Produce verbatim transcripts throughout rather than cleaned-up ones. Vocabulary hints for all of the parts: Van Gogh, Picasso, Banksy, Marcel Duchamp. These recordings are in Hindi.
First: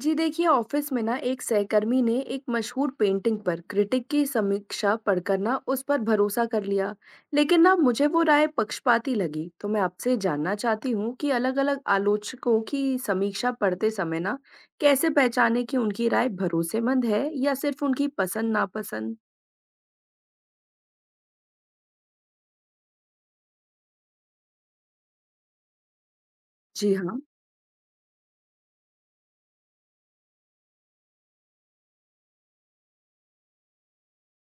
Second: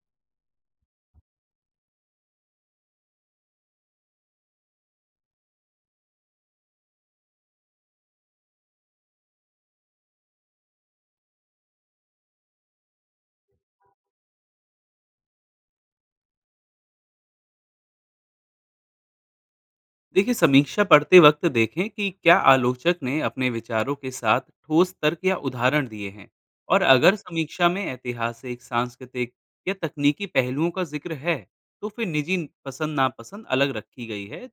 जी देखिए, ऑफिस में ना एक सहकर्मी ने एक मशहूर पेंटिंग पर क्रिटिक की समीक्षा पढ़कर ना उस पर भरोसा कर लिया। लेकिन ना मुझे वो राय पक्षपाती लगी, तो मैं आपसे जानना चाहती हूँ कि अलग-अलग आलोचकों की समीक्षा पढ़ते समय ना कैसे पहचाने कि उनकी राय भरोसेमंद है या सिर्फ उनकी पसंद नापसंद। देखिए, समीक्षा पढ़ते वक्त देखें कि क्या आलोचक ने अपने विचारों के साथ ठोस तर्क या उदाहरण दिए हैं। और जी अगर हाँ। समीक्षा में ऐतिहासिक, सांस्कृतिक या तकनीकी पहलुओं का जिक्र है, तो फिर निजी पसंद नापसंद अलग रखी गई है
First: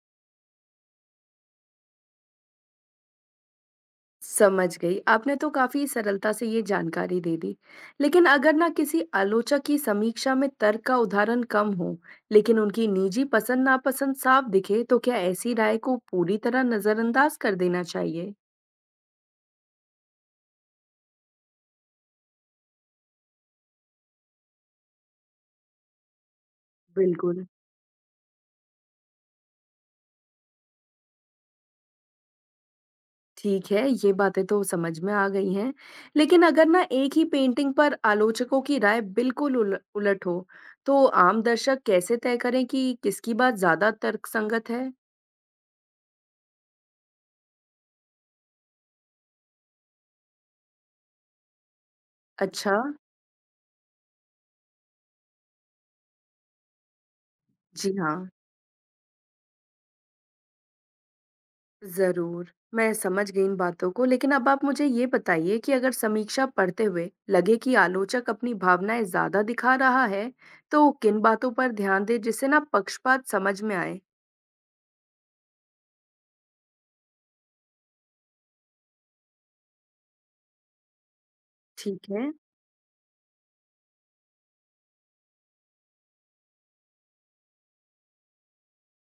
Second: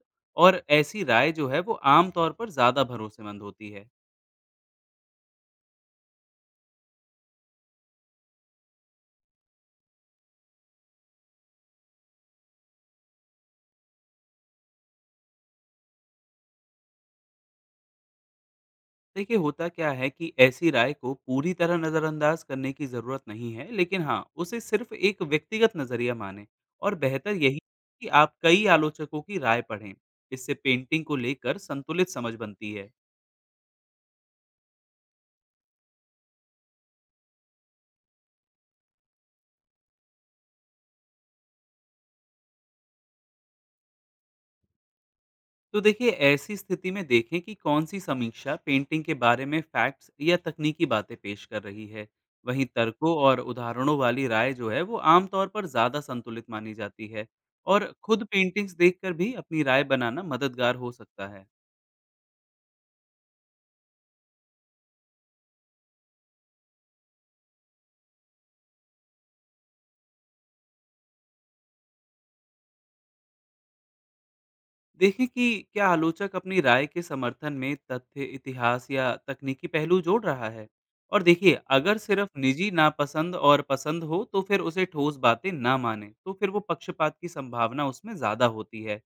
और ऐसी राय जो है वो आमतौर पर ज़्यादा भरोसेमंद होती है। समझ गई। आपने तो काफ़ी सरलता से ये जानकारी दे दी। लेकिन अगर ना किसी आलोचक की समीक्षा में तर्क का उदाहरण कम हो, लेकिन उनकी निजी पसंद-नापसंद साफ दिखे, तो क्या ऐसी राय को पूरी तरह नज़रअंदाज कर देना चाहिए? देखिए, होता क्या है कि ऐसी राय को पूरी तरह नज़रअंदाज करने की ज़रूरत नहीं है, लेकिन हाँ, उसे सिर्फ एक व्यक्तिगत नज़रिया माने। और बेहतर बिल्कुल। यही कि आप कई आलोचकों की राय पढ़ें। इससे पेंटिंग को लेकर संतुलित समझ बनती है। ठीक है, ये बातें तो समझ में आ गई हैं। लेकिन अगर ना एक ही पेंटिंग पर आलोचकों की राय बिल्कुल उल उलट हो, तो आम दर्शक कैसे तय करें कि किसकी बात ज़्यादा तर्कसंगत है? तो देखिए, ऐसी स्थिति में देखें कि कौन सी समीक्षा पेंटिंग के बारे में फैक्ट्स या तकनीकी बातें पेश कर रही है। वहीं अच्छा। तर्कों और उदाहरणों वाली राय जो है वो आमतौर पर ज़्यादा संतुलित मानी जाती है। और जी खुद हाँ। पेंटिंग्स देखकर भी अपनी राय बनाना मददगार हो सकता है। ज़रूर, मैं समझ गई इन बातों को, लेकिन अब आप मुझे ये बताइए कि अगर समीक्षा पढ़ते हुए लगे कि आलोचक अपनी भावनाएँ ज़्यादा दिखा रहा है, तो किन बातों पर ध्यान दें जिससे ना पक्षपात समझ में आए? देखें कि क्या आलोचक अपनी राय के समर्थन में तथ्य, इतिहास या तकनीकी पहलू जोड़ रहा है। और देखिए, अगर ठीक सिर्फ है, निजी नापसंद और पसंद हो तो फिर उसे ठोस बातें ना माने, तो फिर वो पक्षपात की संभावना उसमें ज्यादा होती है।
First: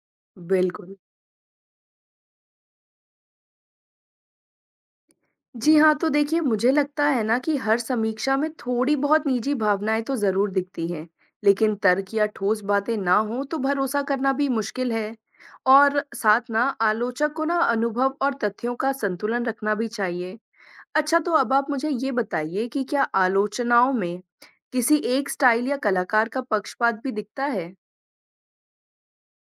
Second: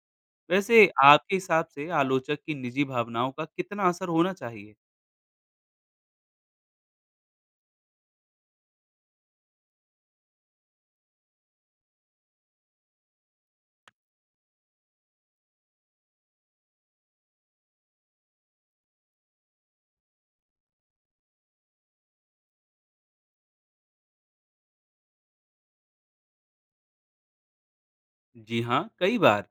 वैसे, बिल्कुल। आपके हिसाब से आलोचक की निजी भावनाओं का कितना असर होना चाहिए? जी हाँ, तो देखिए मुझे लगता है ना कि हर समीक्षा में थोड़ी बहुत निजी भावनाएँ तो ज़रूर दिखती हैं, लेकिन तर्क या ठोस बातें ना हों तो भरोसा करना भी मुश्किल है। और साथ ना आलोचक को ना अनुभव और तथ्यों का संतुलन रखना भी चाहिए। अच्छा, तो अब आप मुझे ये बताइए कि क्या आलोचनाओं में किसी एक स्टाइल या कलाकार का पक्षपात भी दिखता है? जी हाँ, कई बार।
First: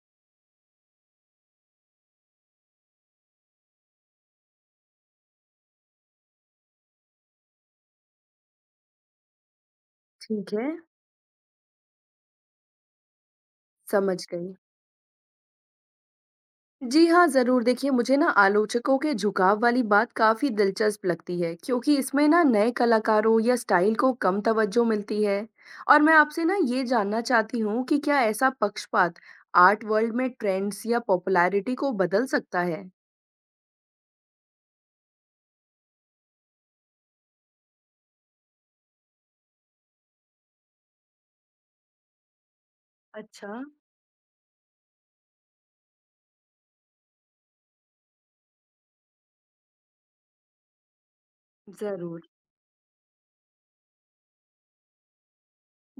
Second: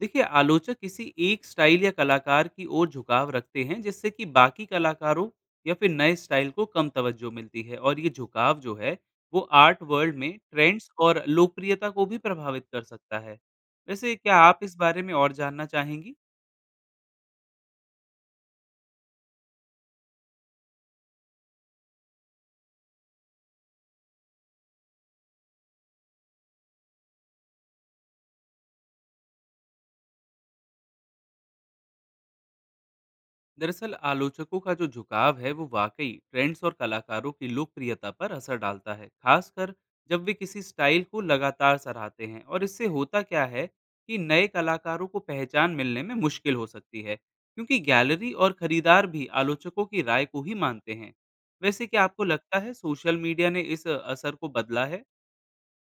देखिए, आलोचक किसी एक स्टाइल या कलाकार की ओर झुकाव रखते हैं, जिससे कि बाकी कलाकारों या फिर नए स्टाइल को कम तवज्जो मिलती है। और ये झुकाव जो है वो आर्ट वर्ल्ड में ठीक है। ट्रेंड्स और लोकप्रियता को भी प्रभावित कर सकता है। वैसे, समझ क्या गई। आप इस बारे में और जानना चाहेंगी? जी हाँ, ज़रूर। देखिए, मुझे ना आलोचकों के झुकाव वाली बात काफ़ी दिलचस्प लगती है क्योंकि इसमें ना नए कलाकारों या स्टाइल को कम तवज्जो मिलती है। और मैं आपसे ना ये जानना चाहती हूँ कि क्या ऐसा पक्षपात आर्ट वर्ल्ड में ट्रेंड्स या पॉपुलैरिटी को बदल सकता है? दरअसल, आलोचकों का जो झुकाव है वो वाकई ट्रेंड्स और कलाकारों की लोकप्रियता पर असर डालता है, खासकर जब वे किसी स्टाइल को लगातार सराहते हैं। और इससे होता क्या अच्छा। है कि नए कलाकारों को पहचान मिलने में मुश्किल हो सकती है, क्योंकि गैलरी और खरीदार भी आलोचकों की राय को ही मानते हैं। वैसे, क्या ज़रूर। आपको लगता है सोशल मीडिया ने इस असर को बदला है?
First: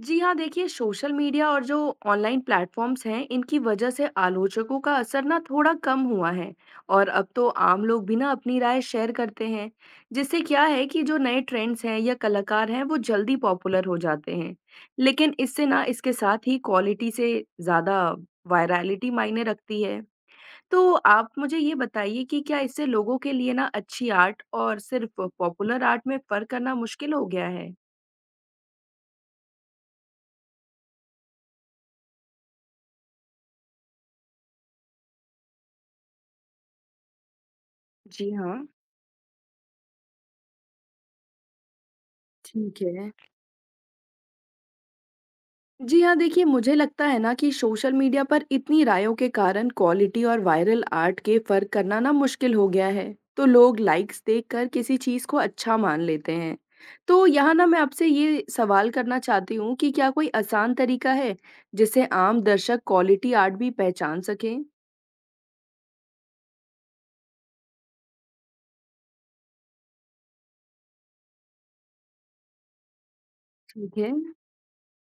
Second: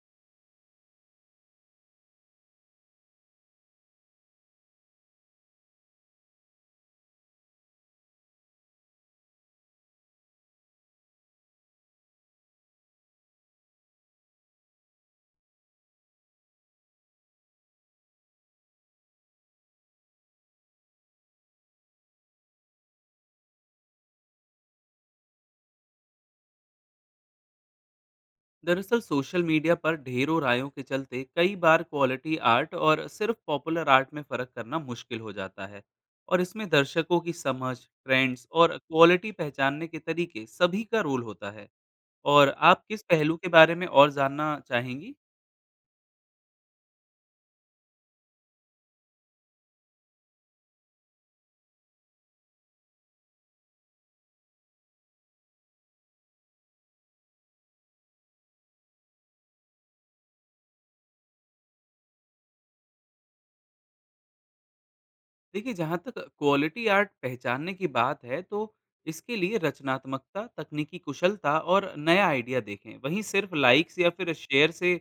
जी हाँ, देखिए सोशल मीडिया और जो ऑनलाइन प्लेटफॉर्म्स हैं इनकी वजह से आलोचकों का असर ना थोड़ा कम हुआ है। और अब तो आम लोग भी ना अपनी राय शेयर करते हैं, जिससे क्या है कि जो नए ट्रेंड्स हैं या कलाकार हैं वो जल्दी पॉपुलर हो जाते हैं। लेकिन इससे ना इसके साथ ही क्वालिटी से ज़्यादा वायरलिटी मायने रखती है। तो आप मुझे ये बताइए कि क्या इससे लोगों के लिए ना अच्छी आर्ट और सिर्फ पॉपुलर आर्ट में फर्क करना मुश्किल हो गया है? दरअसल, सोशल मीडिया पर ढेरों रायों के चलते कई बार क्वालिटी आर्ट और सिर्फ पॉपुलर आर्ट में फ़र्क करना मुश्किल हो जाता है। और इसमें दर्शकों की समझ, जी ट्रेंड्स हाँ। और क्वालिटी पहचानने के तरीके सभी का रोल होता है। और ठीक आप किस है। पहलू के बारे में और जानना चाहेंगी? जी हाँ, देखिए मुझे लगता है ना कि सोशल मीडिया पर इतनी रायों के कारण क्वालिटी और वायरल आर्ट के फर्क करना ना मुश्किल हो गया है। तो लोग लाइक्स देखकर किसी चीज़ को अच्छा मान लेते हैं। तो यहाँ ना मैं आपसे ये सवाल करना चाहती हूँ कि क्या कोई आसान तरीका है जिससे आम दर्शक क्वालिटी आर्ट भी पहचान सकें? देखिए, जहाँ तक क्वालिटी आर्ट पहचानने की बात है, तो इसके लिए रचनात्मकता, तकनीकी कुशलता और नया आइडिया देखें। वहीं सिर्फ लाइक्स ठीक या है। फिर शेयर से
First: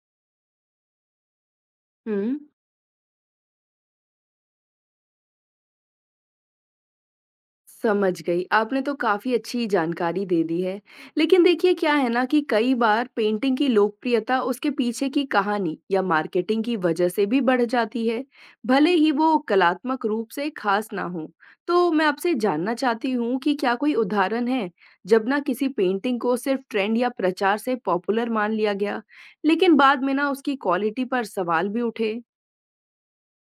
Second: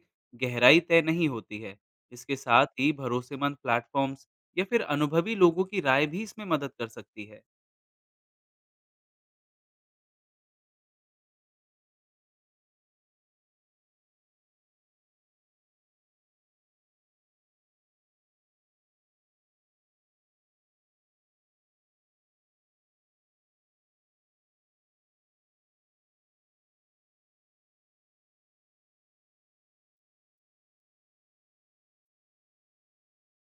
गहराई तय नहीं होती है। हुँ। इसके साथ ही भरोसेमंद प्लेटफॉर्म्स या फिर अनुभवी लोगों की राय भी इसमें मदद कर सकती है। समझ गई। आपने तो काफ़ी अच्छी जानकारी दे दी है। लेकिन देखिए क्या है ना कि कई बार पेंटिंग की लोकप्रियता उसके पीछे की कहानी या मार्केटिंग की वजह से भी बढ़ जाती है, भले ही वो कलात्मक रूप से खास ना हो। तो मैं आपसे जानना चाहती हूँ कि क्या कोई उदाहरण है जब ना किसी पेंटिंग को सिर्फ ट्रेंड या प्रचार से पॉपुलर मान लिया गया, लेकिन बाद में ना उसकी क्वालिटी पर सवाल भी उठे?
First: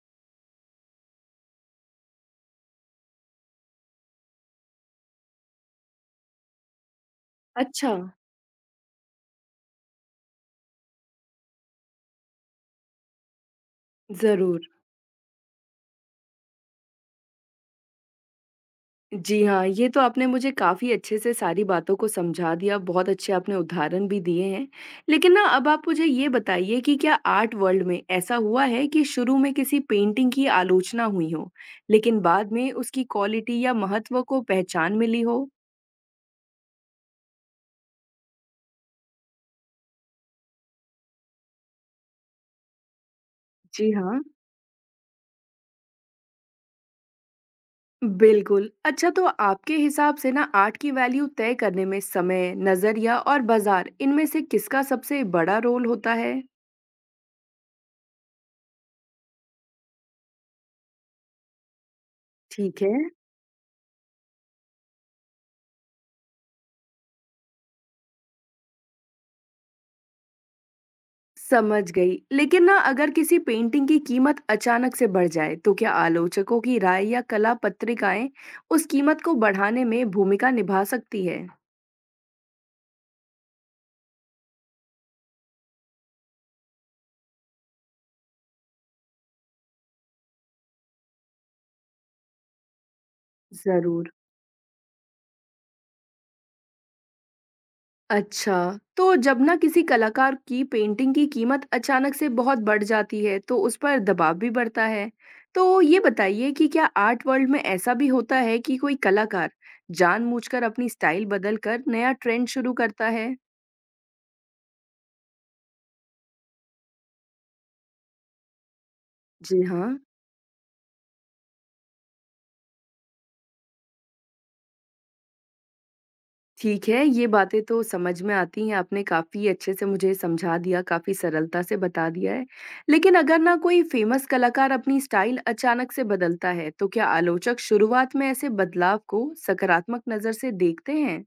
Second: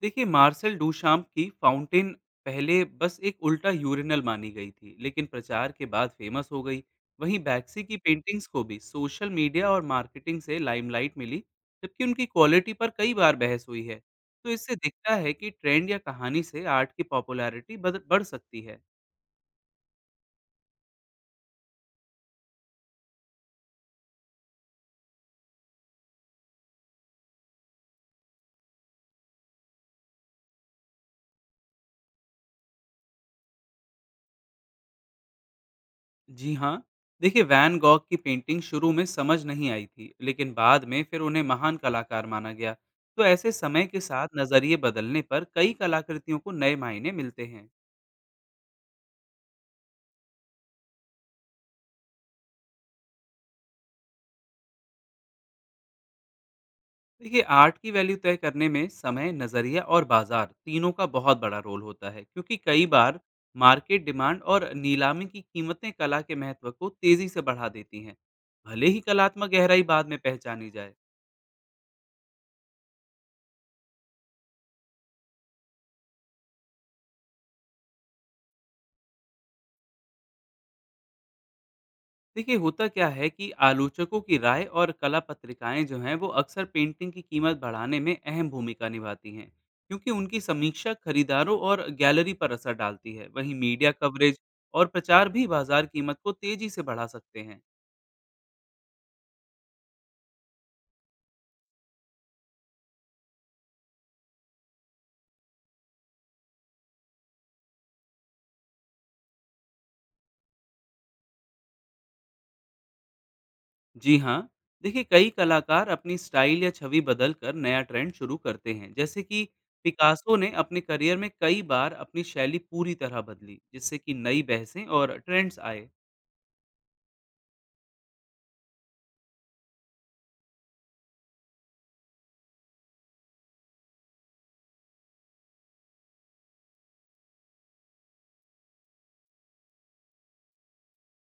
देखिए, मार्सेल डूशाम्प की फाउंटेन पहले बस एक उल्टा यूरिनल मानी गई थी, लेकिन प्रचार के बाद फेमस हो गई। वहीं बैक्सी अच्छा। की पेंटिंग्स को भी सोशल मीडिया और मार्केटिंग से लाइमलाइट मिली, जबकि उनकी क्वालिटी पर कई बार बहस हुई है। तो ज़रूर। इससे दिखता है कि ट्रेंड या कहानी से आर्ट की पॉपुलैरिटी बढ़ सकती है। जी हाँ, ये तो आपने मुझे काफ़ी अच्छे से सारी बातों को समझा दिया, बहुत अच्छे आपने उदाहरण भी दिए हैं। लेकिन ना अब आप मुझे ये बताइए कि क्या आर्ट वर्ल्ड में ऐसा हुआ है कि शुरू में किसी पेंटिंग की आलोचना हुई हो, लेकिन बाद में उसकी क्वालिटी या महत्व को पहचान मिली हो? जी हाँ। देखिए, वैन गॉग की पेंटिंग शुरू में समझ नहीं आई थी, लेकिन बाद में फिर उन्हें महान कलाकार माना गया। तो ऐसे समय जी के हाँ। साथ नज़रिए बदलने पर कई कलाकृतियों को नए मायने मिलते हैं। बिल्कुल। अच्छा, तो आपके हिसाब से ना आर्ट की वैल्यू तय करने में समय, नज़रिया और बाज़ार इनमें से किसका सबसे बड़ा रोल होता है? देखिए, आर्ट की वैल्यू तय करने में समय, नज़रिया और बाजार तीनों का बहुत बड़ा रोल होता है, क्योंकि ठीक कई है। बार मार्केट डिमांड और नीलामी की कीमतें कला के महत्व को तेज़ी से बढ़ा देती हैं, भले ही कलात्मक गहराई बाद में पहचानी जाए। समझ गई। लेकिन ना अगर किसी पेंटिंग की कीमत अचानक से बढ़ जाए, तो क्या आलोचकों की राय या कला पत्रिकाएँ उस कीमत को बढ़ाने में भूमिका निभा सकती है? देखिए, होता क्या है कि आलोचकों की राय और कला पत्रिकाएं जो हैं वो अक्सर पेंटिंग की कीमत बढ़ाने में अहम भूमिका निभाती हैं, क्योंकि उनकी समीक्षा खरीदारों और गैलरी पर असर डालती है। वहीं मीडिया ज़रूर। कवरेज और प्रचार भी बाजार कीमत को तेजी से बढ़ा सकते हैं। अच्छा, तो जब ना किसी कलाकार की पेंटिंग की कीमत अचानक से बहुत बढ़ जाती है, तो उस पर दबाव भी बढ़ता है। तो ये बताइए कि क्या आर्ट वर्ल्ड में ऐसा भी होता है कि कोई कलाकार जानबूझकर अपनी स्टाइल बदलकर नया ट्रेंड शुरू करता है? जी हाँ। देखिए, कई कलाकार अपनी स्टाइल या छवि बदल कर नया ट्रेंड शुरू करते हैं, जैसे कि जी हाँ। पिकासो ने अपने करियर में कई बार अपनी शैली पूरी तरह बदली, जिससे कि नई बहसें और ट्रेंड्स आए। ठीक है, ये बातें तो समझ में आती हैं, आपने काफ़ी अच्छे से मुझे समझा दिया, काफ़ी सरलता से बता दिया है। लेकिन अगर ना कोई फ़ेमस कलाकार अपनी स्टाइल अचानक से बदलता है, तो क्या आलोचक शुरुआत में ऐसे बदलाव को सकारात्मक नज़र से देखते हैं?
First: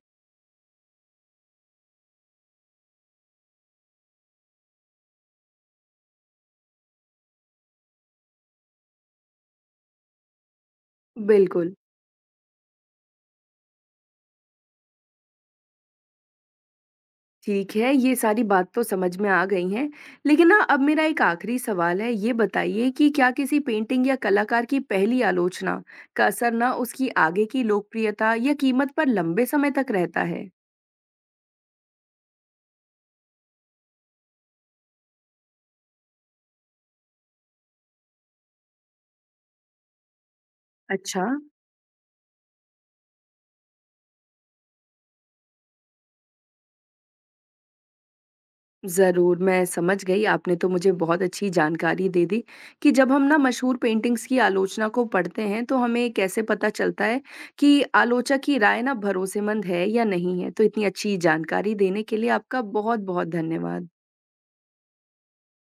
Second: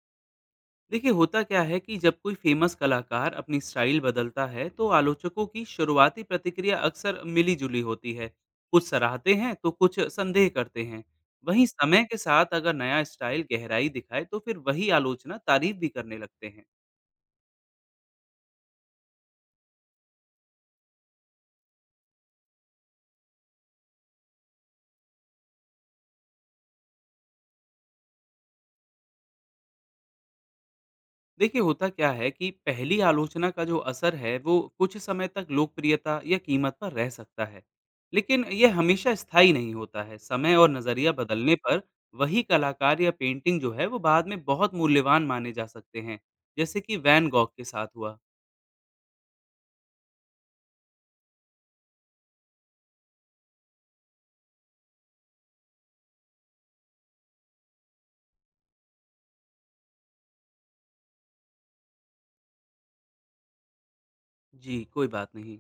देखिए, होता क्या है कि जब कोई फेमस कलाकार अपनी स्टाइल बदलता है, तो आलोचकों की शुरुआती प्रतिक्रिया अक्सर मिली जुली होती है। कुछ सराहते हैं तो कुछ संदेह करते हैं। वहीं बिल्कुल। समय के साथ अगर नया स्टाइल गहराई दिखाए, तो फिर वही आलोचना तारीफ भी करने लगते हैं। ठीक है, ये सारी बात तो समझ में आ गई हैं। लेकिन ना अब मेरा एक आखिरी सवाल है, ये बताइए कि क्या किसी पेंटिंग या कलाकार की पहली आलोचना का असर ना उसकी आगे की लोकप्रियता या कीमत पर लंबे समय तक रहता है? देखिए, होता क्या है कि पहली आलोचना का जो असर है वो कुछ समय तक लोकप्रियता या कीमत पर रह सकता है, लेकिन यह हमेशा स्थायी नहीं होता है। समय और नज़रिया अच्छा। बदलने पर वही कलाकार या पेंटिंग जो है वो बाद में बहुत मूल्यवान माने जा सकते हैं, जैसे कि वैन गॉग के साथ हुआ। ज़रूर, मैं समझ गई। आपने तो मुझे बहुत अच्छी जानकारी दे दी कि जब हम ना मशहूर पेंटिंग्स की आलोचना को पढ़ते हैं, तो हमें कैसे पता चलता है कि आलोचक की राय ना भरोसेमंद है या नहीं है। तो इतनी अच्छी जानकारी देने के लिए आपका बहुत-बहुत धन्यवाद। जी, कोई बात नहीं।